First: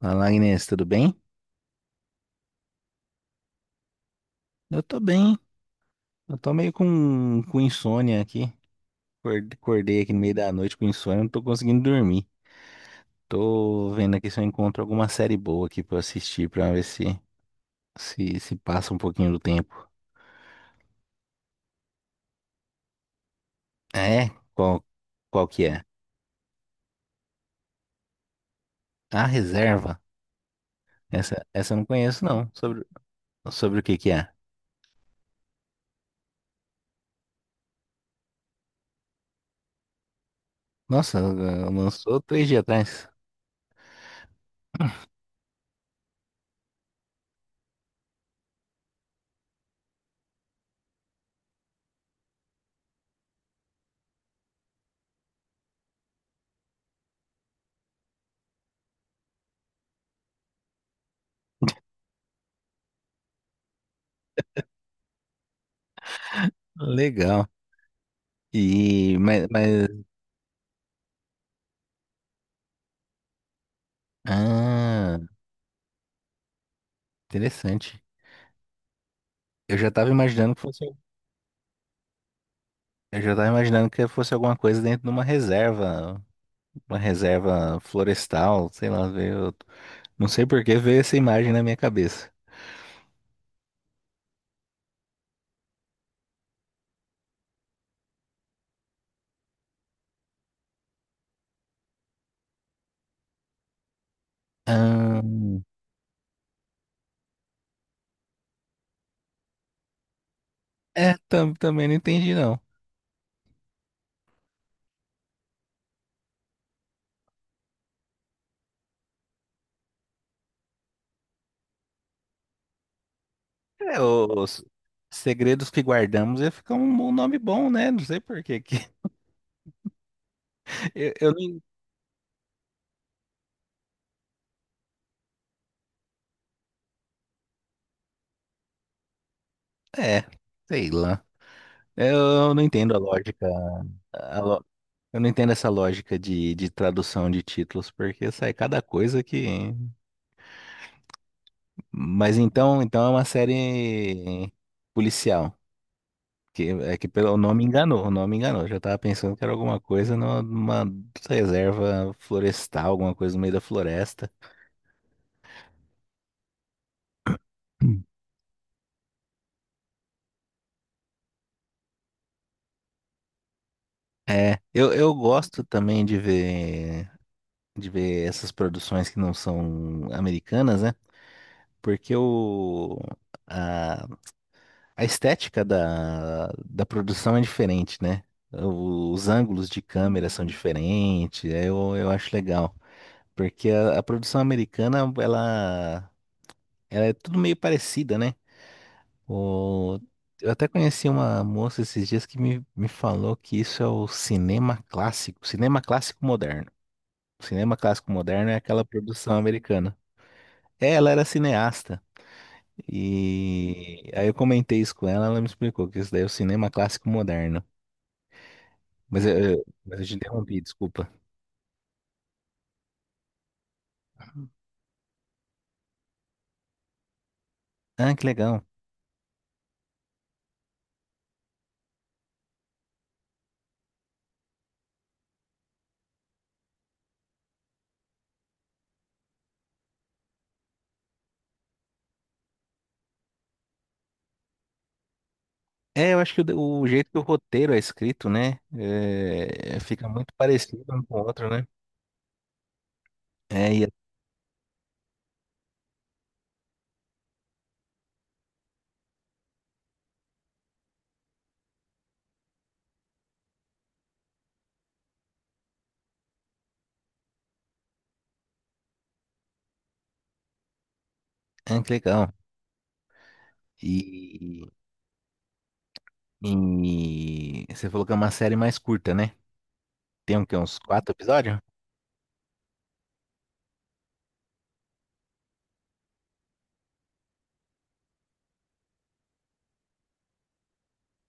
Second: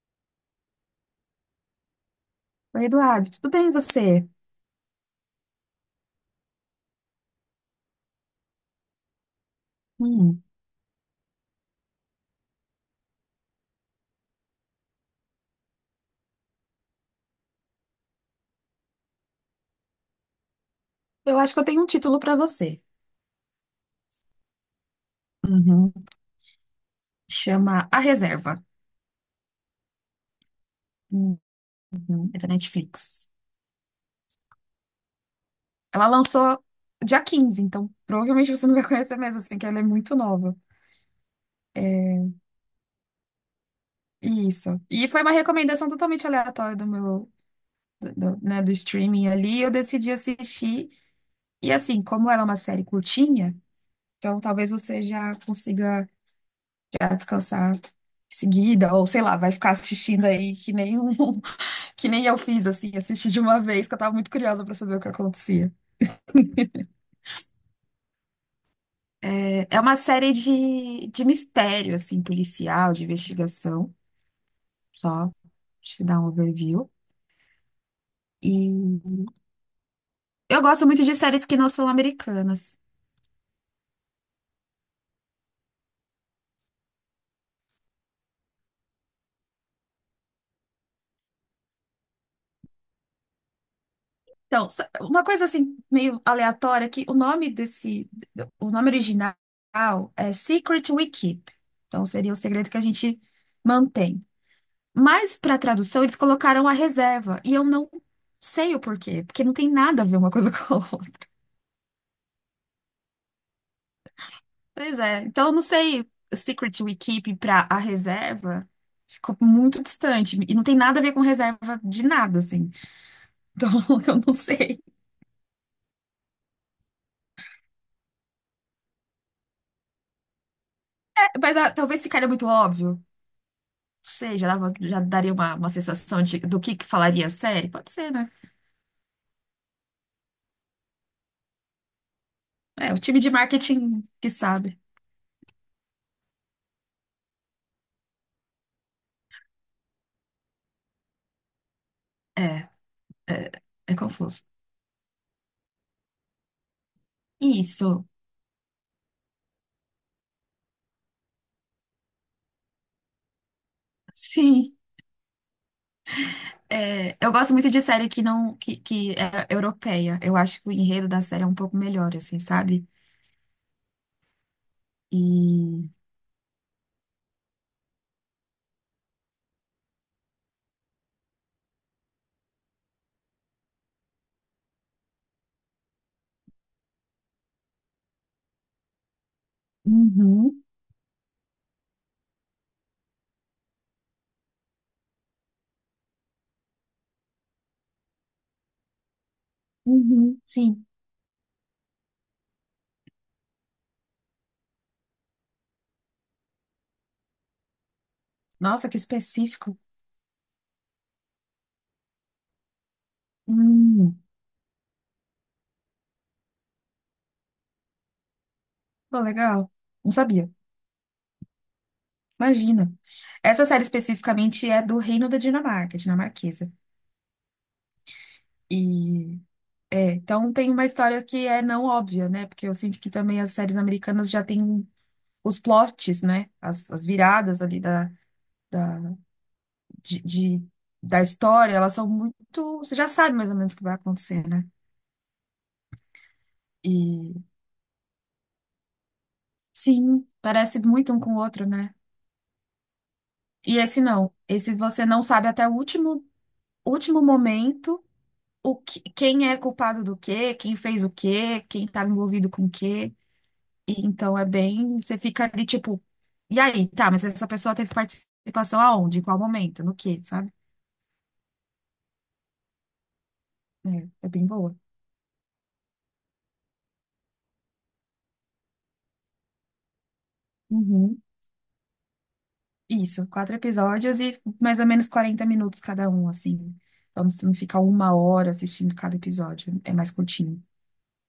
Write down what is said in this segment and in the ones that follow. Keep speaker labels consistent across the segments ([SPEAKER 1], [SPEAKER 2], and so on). [SPEAKER 1] Fala, Agnes, tudo bem?
[SPEAKER 2] Oi, Eduardo, tudo bem e você?
[SPEAKER 1] Eu tô bem. Eu tô meio com insônia aqui. Acordei aqui no meio
[SPEAKER 2] Hum,
[SPEAKER 1] da noite com insônia, não tô conseguindo dormir. Tô vendo aqui se eu encontro alguma série boa aqui pra eu assistir, pra ver se passa um pouquinho do tempo.
[SPEAKER 2] eu acho que eu tenho um título para você.
[SPEAKER 1] Ah, é? Qual que é?
[SPEAKER 2] Uhum. Chama A Reserva.
[SPEAKER 1] A Reserva?
[SPEAKER 2] Hum,
[SPEAKER 1] Essa eu não conheço,
[SPEAKER 2] É da
[SPEAKER 1] não. Sobre,
[SPEAKER 2] Netflix.
[SPEAKER 1] sobre o que que é?
[SPEAKER 2] Ela lançou dia 15, então provavelmente você não vai conhecer mesmo, assim, que ela é muito nova.
[SPEAKER 1] Nossa, lançou 3 dias atrás.
[SPEAKER 2] Isso. E foi uma recomendação totalmente aleatória do, né, do streaming ali. Eu decidi assistir. E assim, como ela é uma série curtinha, então talvez você já consiga já descansar em seguida, ou sei lá, vai ficar assistindo aí que nem um. Que nem eu fiz, assim, assisti de uma vez, que eu tava muito curiosa pra saber o que acontecia.
[SPEAKER 1] Legal. E, mas,
[SPEAKER 2] É uma
[SPEAKER 1] mas...
[SPEAKER 2] série de mistério, assim, policial, de investigação,
[SPEAKER 1] Ah,
[SPEAKER 2] só te dar um overview.
[SPEAKER 1] interessante.
[SPEAKER 2] E
[SPEAKER 1] Eu já tava imaginando que
[SPEAKER 2] eu
[SPEAKER 1] fosse
[SPEAKER 2] gosto muito de séries que não são americanas.
[SPEAKER 1] Eu já tava imaginando que fosse alguma coisa dentro de uma reserva florestal, sei lá, não sei por que veio essa imagem na minha cabeça.
[SPEAKER 2] Então, uma coisa, assim, meio aleatória, que o nome desse, o nome original é Secret We Keep. Então, seria o segredo que a gente mantém. Mas para
[SPEAKER 1] Ahn,
[SPEAKER 2] tradução eles colocaram a reserva e eu não sei o porquê, porque não tem nada a ver uma coisa com a
[SPEAKER 1] é,
[SPEAKER 2] outra.
[SPEAKER 1] também não entendi não.
[SPEAKER 2] Pois é, então eu não sei, Secret We Keep para a reserva ficou muito distante e não tem nada a ver com reserva de nada assim. Então
[SPEAKER 1] É,
[SPEAKER 2] eu não
[SPEAKER 1] os
[SPEAKER 2] sei.
[SPEAKER 1] segredos que guardamos ia ficar bom nome bom, né? Não sei por que que eu
[SPEAKER 2] É, mas
[SPEAKER 1] não,
[SPEAKER 2] talvez ficaria muito óbvio. Não sei, já daria uma sensação do que falaria a série. Pode ser, né?
[SPEAKER 1] é, sei lá. Eu não
[SPEAKER 2] É,
[SPEAKER 1] entendo a
[SPEAKER 2] o time de
[SPEAKER 1] lógica.
[SPEAKER 2] marketing que
[SPEAKER 1] a lo-
[SPEAKER 2] sabe.
[SPEAKER 1] Eu não entendo essa lógica de tradução de títulos, porque sai cada coisa que. Mas
[SPEAKER 2] É,
[SPEAKER 1] então é uma
[SPEAKER 2] é, é confuso.
[SPEAKER 1] série policial. É que pelo nome
[SPEAKER 2] Isso.
[SPEAKER 1] enganou, o nome enganou. Eu já tava pensando que era alguma coisa numa reserva florestal, alguma coisa no meio da floresta.
[SPEAKER 2] Sim. É, eu gosto muito de
[SPEAKER 1] Hum.
[SPEAKER 2] série que não que, que é europeia. Eu acho que o enredo da série é um pouco melhor, assim, sabe?
[SPEAKER 1] É, eu gosto
[SPEAKER 2] E
[SPEAKER 1] também de ver essas produções que não são americanas, né? Porque o, A estética da produção é diferente, né? Os ângulos de câmera são
[SPEAKER 2] Uhum,
[SPEAKER 1] diferentes, é, eu acho legal. Porque a produção americana, ela é tudo meio parecida, né? O,
[SPEAKER 2] uhum,
[SPEAKER 1] eu até
[SPEAKER 2] sim.
[SPEAKER 1] conheci uma moça esses dias que me falou que isso é o cinema clássico moderno. O cinema clássico moderno é aquela
[SPEAKER 2] Nossa, que
[SPEAKER 1] produção
[SPEAKER 2] específico.
[SPEAKER 1] americana. É, ela era cineasta. E
[SPEAKER 2] Hum,
[SPEAKER 1] aí eu comentei isso com ela, ela me explicou que isso daí é o cinema clássico moderno.
[SPEAKER 2] pô,
[SPEAKER 1] Mas eh, eh,
[SPEAKER 2] legal.
[SPEAKER 1] mas eu
[SPEAKER 2] Não
[SPEAKER 1] te
[SPEAKER 2] sabia.
[SPEAKER 1] interrompi, desculpa.
[SPEAKER 2] Imagina. Essa série especificamente é do Reino da Dinamarca, dinamarquesa.
[SPEAKER 1] Ah, que legal.
[SPEAKER 2] E é, então tem uma história que é não óbvia, né? Porque eu sinto que também as séries americanas já têm os plots, né? As viradas ali da- de, de- da história, elas são muito. Você já sabe mais ou menos o que vai acontecer, né?
[SPEAKER 1] É, eu acho que o jeito que o
[SPEAKER 2] E
[SPEAKER 1] roteiro é escrito, né? Fica
[SPEAKER 2] sim,
[SPEAKER 1] muito
[SPEAKER 2] parece
[SPEAKER 1] parecido um
[SPEAKER 2] muito
[SPEAKER 1] com
[SPEAKER 2] um
[SPEAKER 1] o
[SPEAKER 2] com o
[SPEAKER 1] outro, né?
[SPEAKER 2] outro, né?
[SPEAKER 1] É,
[SPEAKER 2] E
[SPEAKER 1] e, é,
[SPEAKER 2] esse não. Esse você não sabe até o último momento o que, quem é culpado do quê, quem fez o quê, quem estava envolvido com o quê. E, então é bem. Você fica ali tipo. E aí, tá, mas essa pessoa teve participação aonde? Em qual momento? No quê, sabe?
[SPEAKER 1] ah, que legal.
[SPEAKER 2] É, é bem
[SPEAKER 1] E,
[SPEAKER 2] boa.
[SPEAKER 1] e você falou que é uma série mais curta, né? Tem o quê? Uns quatro
[SPEAKER 2] Uhum.
[SPEAKER 1] episódios?
[SPEAKER 2] Isso, quatro episódios e mais ou menos 40 minutos cada um, assim. Então, se não ficar uma hora assistindo cada episódio, é mais curtinho.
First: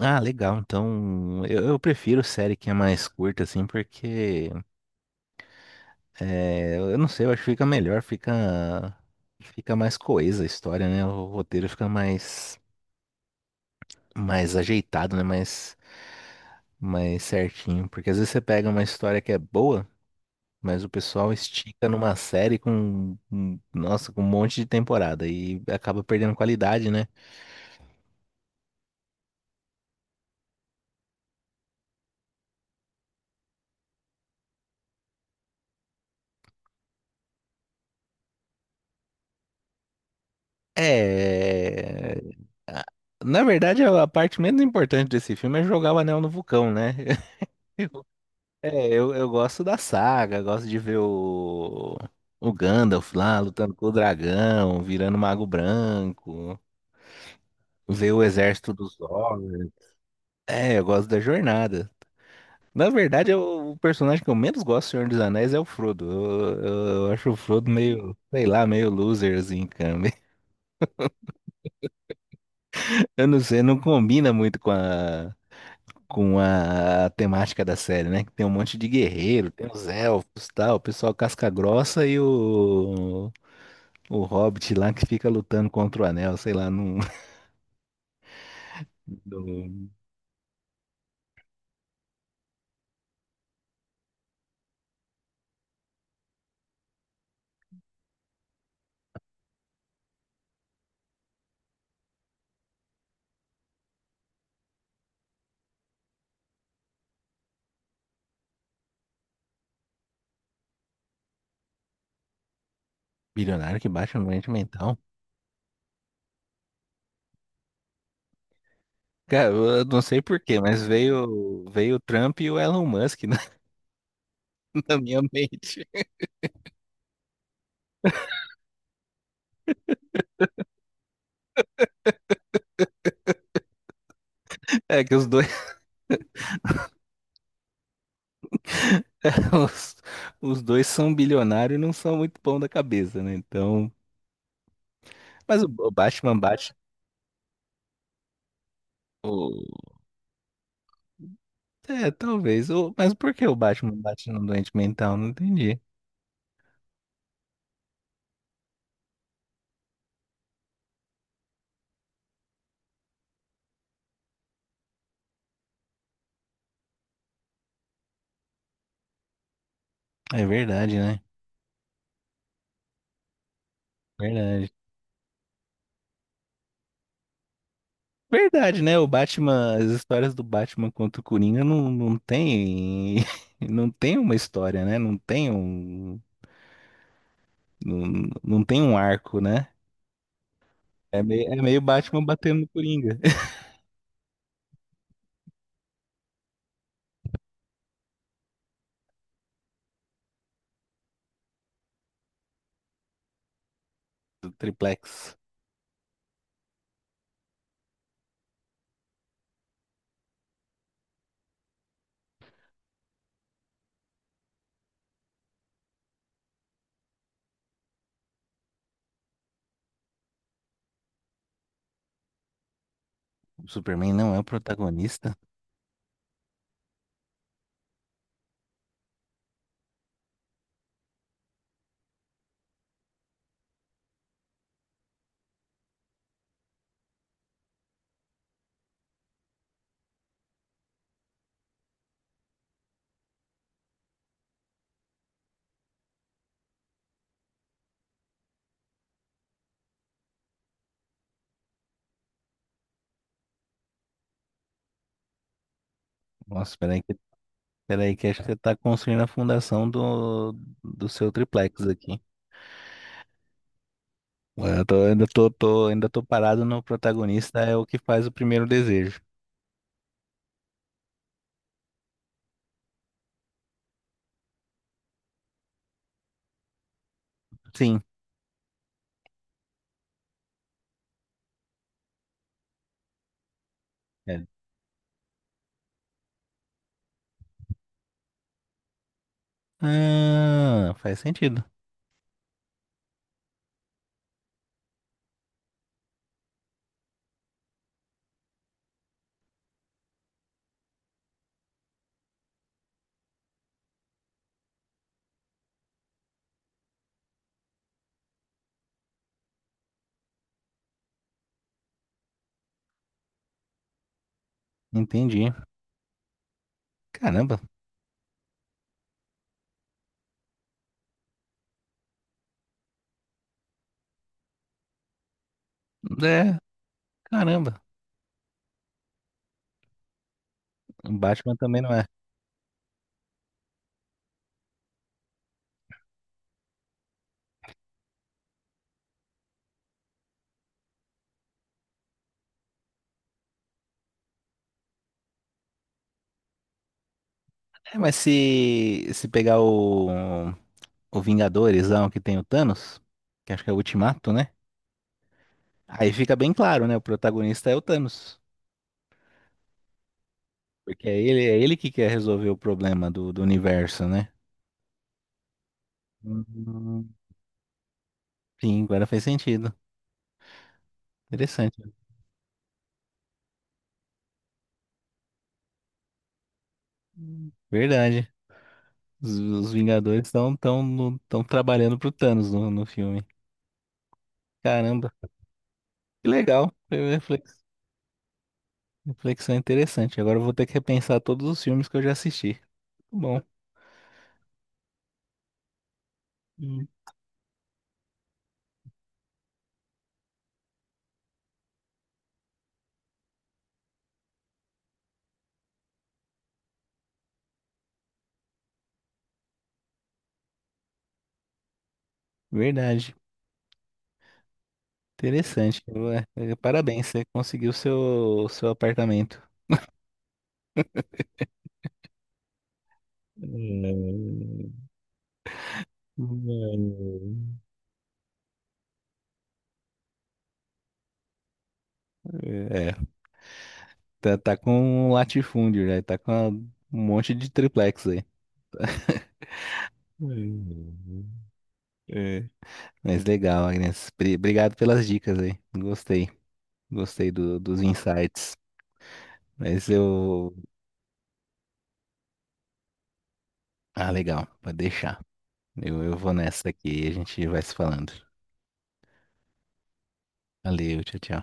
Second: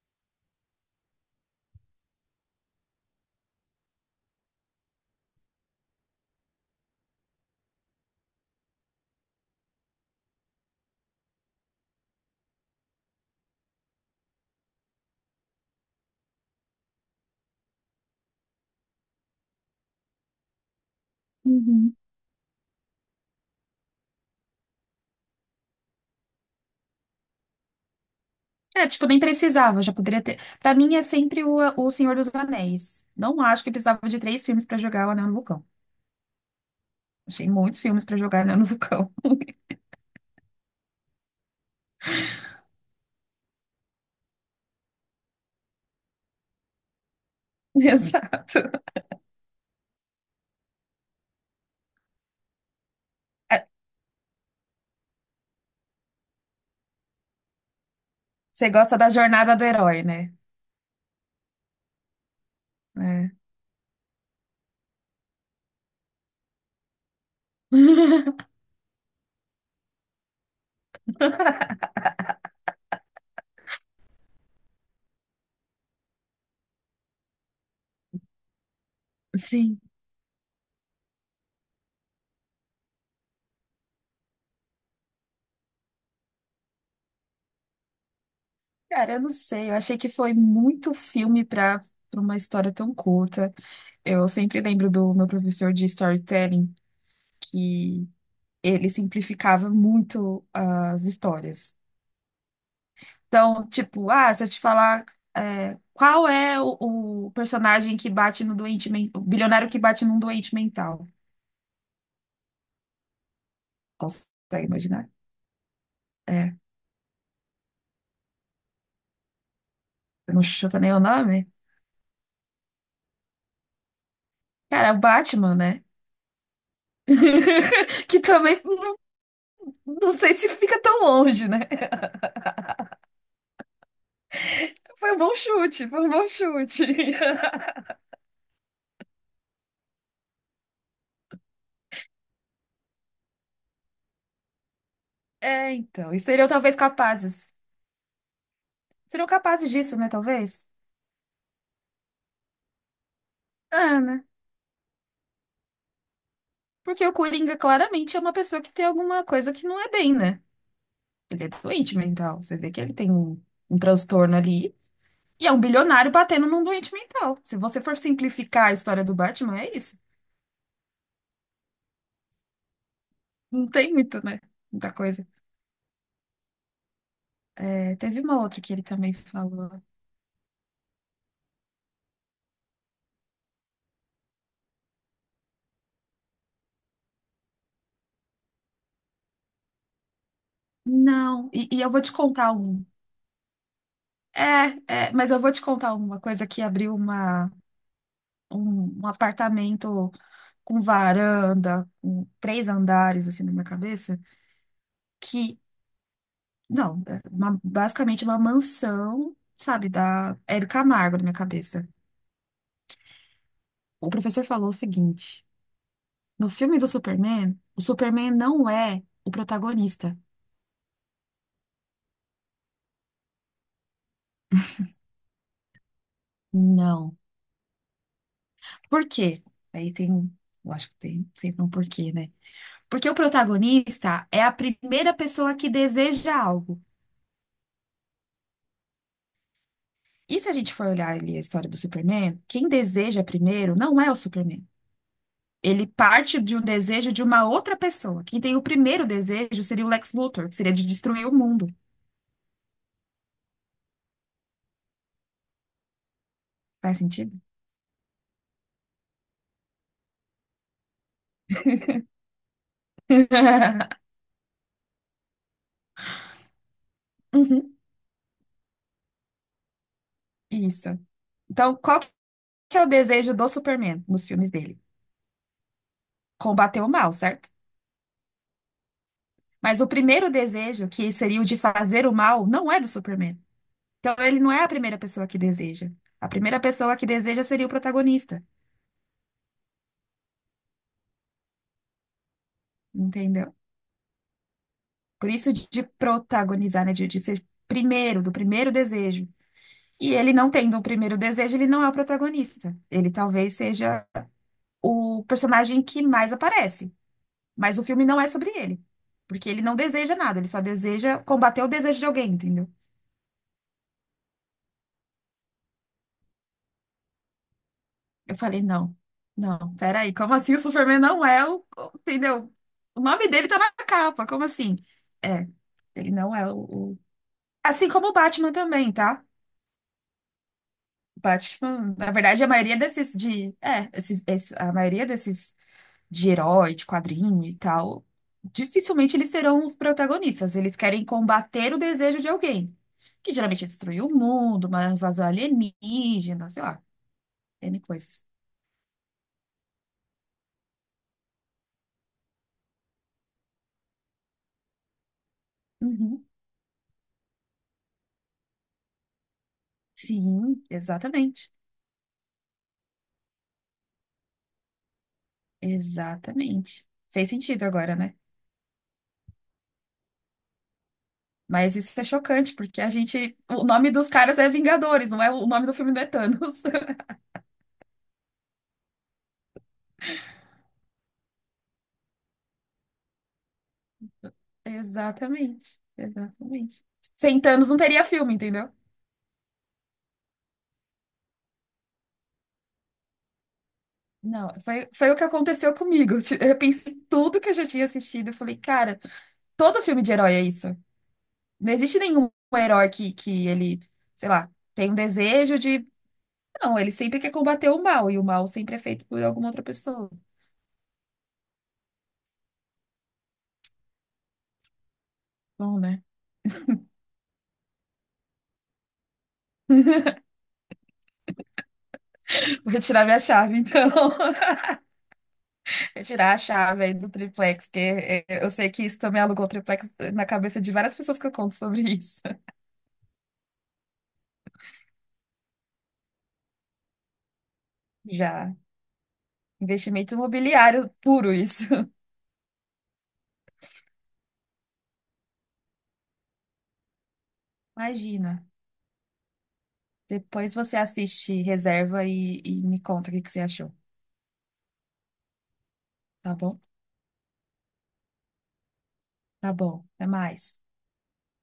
[SPEAKER 1] Ah, legal. Então, eu prefiro série que é mais curta, assim, porque eu não sei, eu acho que fica melhor, fica mais coesa a história, né? O roteiro fica mais ajeitado, né? Mais certinho. Porque às vezes você pega uma história que é boa, mas o pessoal estica
[SPEAKER 2] Uhum.
[SPEAKER 1] numa série nossa, com um monte de temporada e acaba perdendo qualidade, né?
[SPEAKER 2] É, tipo, nem precisava, já poderia ter. Pra mim é sempre o Senhor dos Anéis. Não acho que precisava de três filmes pra jogar o Anel no Vulcão. Achei muitos filmes pra jogar o Anel no Vulcão.
[SPEAKER 1] É. a- Na verdade, a parte menos importante desse filme é jogar o anel no vulcão, né? Eu-
[SPEAKER 2] Exato.
[SPEAKER 1] É, eu gosto da saga, gosto de ver o Gandalf lá
[SPEAKER 2] É,
[SPEAKER 1] lutando com o dragão, virando mago branco, ver o
[SPEAKER 2] você
[SPEAKER 1] exército
[SPEAKER 2] gosta
[SPEAKER 1] dos
[SPEAKER 2] da
[SPEAKER 1] orcs.
[SPEAKER 2] jornada do herói, né?
[SPEAKER 1] É, eu gosto da jornada. Na verdade,
[SPEAKER 2] É.
[SPEAKER 1] o personagem que eu menos gosto do Senhor dos Anéis é o Frodo. Eu acho o Frodo meio, sei lá, meio loser, assim, cara. Eu não sei, não combina muito com a temática da série, né? Que tem um monte de guerreiro, tem
[SPEAKER 2] Sim.
[SPEAKER 1] os elfos, tal, o pessoal casca grossa e o Hobbit lá que fica lutando contra o Anel, sei lá, num,
[SPEAKER 2] Cara, eu não sei. Eu
[SPEAKER 1] do
[SPEAKER 2] achei que foi muito filme pra uma história tão curta. Eu sempre lembro do meu professor de storytelling que ele simplificava muito as histórias. Então, tipo, se eu te falar, qual é o personagem que bate no doente mental, o bilionário que bate num doente mental.
[SPEAKER 1] bilionário que baixa no doente
[SPEAKER 2] Consegue
[SPEAKER 1] mental.
[SPEAKER 2] imaginar? É,
[SPEAKER 1] Cara, eu não sei
[SPEAKER 2] eu
[SPEAKER 1] por
[SPEAKER 2] não
[SPEAKER 1] quê,
[SPEAKER 2] chuta
[SPEAKER 1] mas
[SPEAKER 2] nem o nome.
[SPEAKER 1] veio o Trump e o Elon Musk, né?
[SPEAKER 2] Cara, é
[SPEAKER 1] na
[SPEAKER 2] o
[SPEAKER 1] minha
[SPEAKER 2] Batman, né?
[SPEAKER 1] mente.
[SPEAKER 2] Que também não sei se fica tão longe, né?
[SPEAKER 1] É
[SPEAKER 2] Foi
[SPEAKER 1] que
[SPEAKER 2] um
[SPEAKER 1] os
[SPEAKER 2] bom
[SPEAKER 1] dois,
[SPEAKER 2] chute, foi um bom chute.
[SPEAKER 1] os, os dois são bilionários e não são muito bom da cabeça, né? Então, mas o,
[SPEAKER 2] É,
[SPEAKER 1] o
[SPEAKER 2] então, e
[SPEAKER 1] Batman
[SPEAKER 2] seriam
[SPEAKER 1] bate
[SPEAKER 2] talvez capazes. Serão capazes disso,
[SPEAKER 1] o.
[SPEAKER 2] né? Talvez?
[SPEAKER 1] É, talvez. Mas por que o Batman
[SPEAKER 2] Ah, né?
[SPEAKER 1] bate no doente mental? Não entendi.
[SPEAKER 2] Porque o Coringa claramente é uma pessoa que tem alguma coisa que não é bem, né? Ele é doente mental. Você vê que ele tem um transtorno ali. E é um bilionário batendo num doente mental. Se você for simplificar a história do Batman, é isso.
[SPEAKER 1] É verdade, né?
[SPEAKER 2] Não tem muito, né?
[SPEAKER 1] Verdade.
[SPEAKER 2] Muita coisa. É, teve uma outra que
[SPEAKER 1] Verdade,
[SPEAKER 2] ele
[SPEAKER 1] né? O
[SPEAKER 2] também
[SPEAKER 1] Batman,
[SPEAKER 2] falou.
[SPEAKER 1] as histórias do Batman contra o Coringa não tem, não tem uma história, né? Não tem um, não tem um arco, né? É
[SPEAKER 2] Não,
[SPEAKER 1] meio, é
[SPEAKER 2] e,
[SPEAKER 1] meio
[SPEAKER 2] e eu vou te
[SPEAKER 1] Batman
[SPEAKER 2] contar
[SPEAKER 1] batendo no
[SPEAKER 2] um.
[SPEAKER 1] Coringa.
[SPEAKER 2] É, mas eu vou te contar uma coisa que abriu um apartamento com varanda, com três andares, assim, na minha cabeça,
[SPEAKER 1] Do triplex.
[SPEAKER 2] que, não, basicamente uma mansão, sabe, da Hebe Camargo na minha cabeça. O professor falou o seguinte, no filme do Superman, o Superman não é o protagonista.
[SPEAKER 1] O Superman não é o protagonista?
[SPEAKER 2] Não. Por quê? Aí tem, eu acho que tem sempre um porquê, né? Porque o protagonista é a primeira pessoa que deseja algo. E se a gente for olhar ali a história do Superman, quem deseja primeiro não é o Superman. Ele parte de um desejo de uma outra pessoa. Quem tem o primeiro desejo seria o Lex Luthor, que seria de destruir o mundo.
[SPEAKER 1] Nossa,
[SPEAKER 2] Faz
[SPEAKER 1] peraí que,
[SPEAKER 2] sentido?
[SPEAKER 1] peraí que acho que você tá construindo a fundação do seu triplex aqui. Ué, Eu tô- ainda tô parado no protagonista é
[SPEAKER 2] Uhum,
[SPEAKER 1] o que faz o primeiro desejo.
[SPEAKER 2] isso. Então, qual que é o desejo do Superman nos filmes dele? Combater o mal, certo?
[SPEAKER 1] Sim.
[SPEAKER 2] Mas o primeiro desejo, que seria o de fazer o mal, não é do Superman. Então, ele
[SPEAKER 1] É.
[SPEAKER 2] não é a primeira pessoa que deseja. A primeira pessoa que deseja seria o protagonista,
[SPEAKER 1] Ah, faz sentido.
[SPEAKER 2] entendeu? Por isso de protagonizar, né? De ser primeiro, do primeiro desejo. E ele não tendo o primeiro desejo, ele não é o protagonista. Ele talvez seja o personagem que mais aparece, mas o filme não é sobre ele, porque ele não deseja nada, ele só deseja combater o desejo de alguém, entendeu?
[SPEAKER 1] Entendi. Caramba.
[SPEAKER 2] Eu falei, não, não, peraí, como assim o Superman não é. Entendeu? O nome dele tá na capa, como assim? É, ele não é
[SPEAKER 1] É,
[SPEAKER 2] o, o-
[SPEAKER 1] caramba.
[SPEAKER 2] Assim como o Batman também, tá?
[SPEAKER 1] O
[SPEAKER 2] O
[SPEAKER 1] Batman também não
[SPEAKER 2] Batman,
[SPEAKER 1] é.
[SPEAKER 2] na verdade, a maioria desses de, é, esses, esse- a maioria desses de herói, de quadrinho e tal, dificilmente eles serão os protagonistas. Eles querem combater o desejo de alguém, que geralmente é destruir o mundo, uma invasão alienígena, sei lá, N
[SPEAKER 1] É, mas
[SPEAKER 2] coisas.
[SPEAKER 1] se pegar o Vingadores lá, o que tem o Thanos, que acho que é o Ultimato, né? Aí
[SPEAKER 2] Uhum.
[SPEAKER 1] fica bem claro, né? O protagonista é o Thanos.
[SPEAKER 2] Sim,
[SPEAKER 1] Porque
[SPEAKER 2] exatamente.
[SPEAKER 1] é ele que quer resolver o problema do universo, né?
[SPEAKER 2] Exatamente.
[SPEAKER 1] Hum.
[SPEAKER 2] Fez sentido agora, né?
[SPEAKER 1] Sim, agora faz sentido.
[SPEAKER 2] Mas
[SPEAKER 1] Interessante.
[SPEAKER 2] isso é chocante, porque a gente. O nome dos caras é Vingadores, não é o nome do filme não é Thanos.
[SPEAKER 1] Hum. Verdade. Os Vingadores estão tão trabalhando pro Thanos no filme. Caramba,
[SPEAKER 2] Exatamente,
[SPEAKER 1] que legal.
[SPEAKER 2] exatamente.
[SPEAKER 1] Foi uma
[SPEAKER 2] Sem Thanos não teria filme, entendeu?
[SPEAKER 1] reflexão interessante. Agora eu vou ter que repensar todos os filmes que eu já assisti. Tá bom.
[SPEAKER 2] Não, foi o que aconteceu comigo. Eu
[SPEAKER 1] Hum.
[SPEAKER 2] pensei em tudo que eu já tinha assistido. Eu falei, cara, todo filme de herói é isso. Não existe nenhum herói que ele, sei lá, tem um desejo de. Não, ele sempre quer combater o mal, e o mal sempre é feito por alguma outra pessoa.
[SPEAKER 1] Verdade.
[SPEAKER 2] Bom,
[SPEAKER 1] Interessante.
[SPEAKER 2] né?
[SPEAKER 1] Ué, parabéns, você conseguiu seu apartamento.
[SPEAKER 2] Vou retirar minha chave, então.
[SPEAKER 1] Não,
[SPEAKER 2] Retirar a chave aí do
[SPEAKER 1] não.
[SPEAKER 2] triplex, que eu sei que isso também alugou o triplex na cabeça de várias pessoas que eu conto sobre isso.
[SPEAKER 1] É. Tá, tá com um latifúndio já, tá com um monte de triplex aí.
[SPEAKER 2] Já. Investimento imobiliário puro, isso.
[SPEAKER 1] É. Mas legal, Agnes. Obrigado pelas dicas aí. Gostei. Gostei dos
[SPEAKER 2] Imagina.
[SPEAKER 1] insights. Mas
[SPEAKER 2] Depois
[SPEAKER 1] eu.
[SPEAKER 2] você assiste Reserva e me conta o que que você achou,
[SPEAKER 1] Ah, legal. Pode deixar. Eu vou
[SPEAKER 2] tá bom?
[SPEAKER 1] nessa aqui e a gente vai se falando.
[SPEAKER 2] Tá bom, até mais.
[SPEAKER 1] Valeu, tchau, tchau.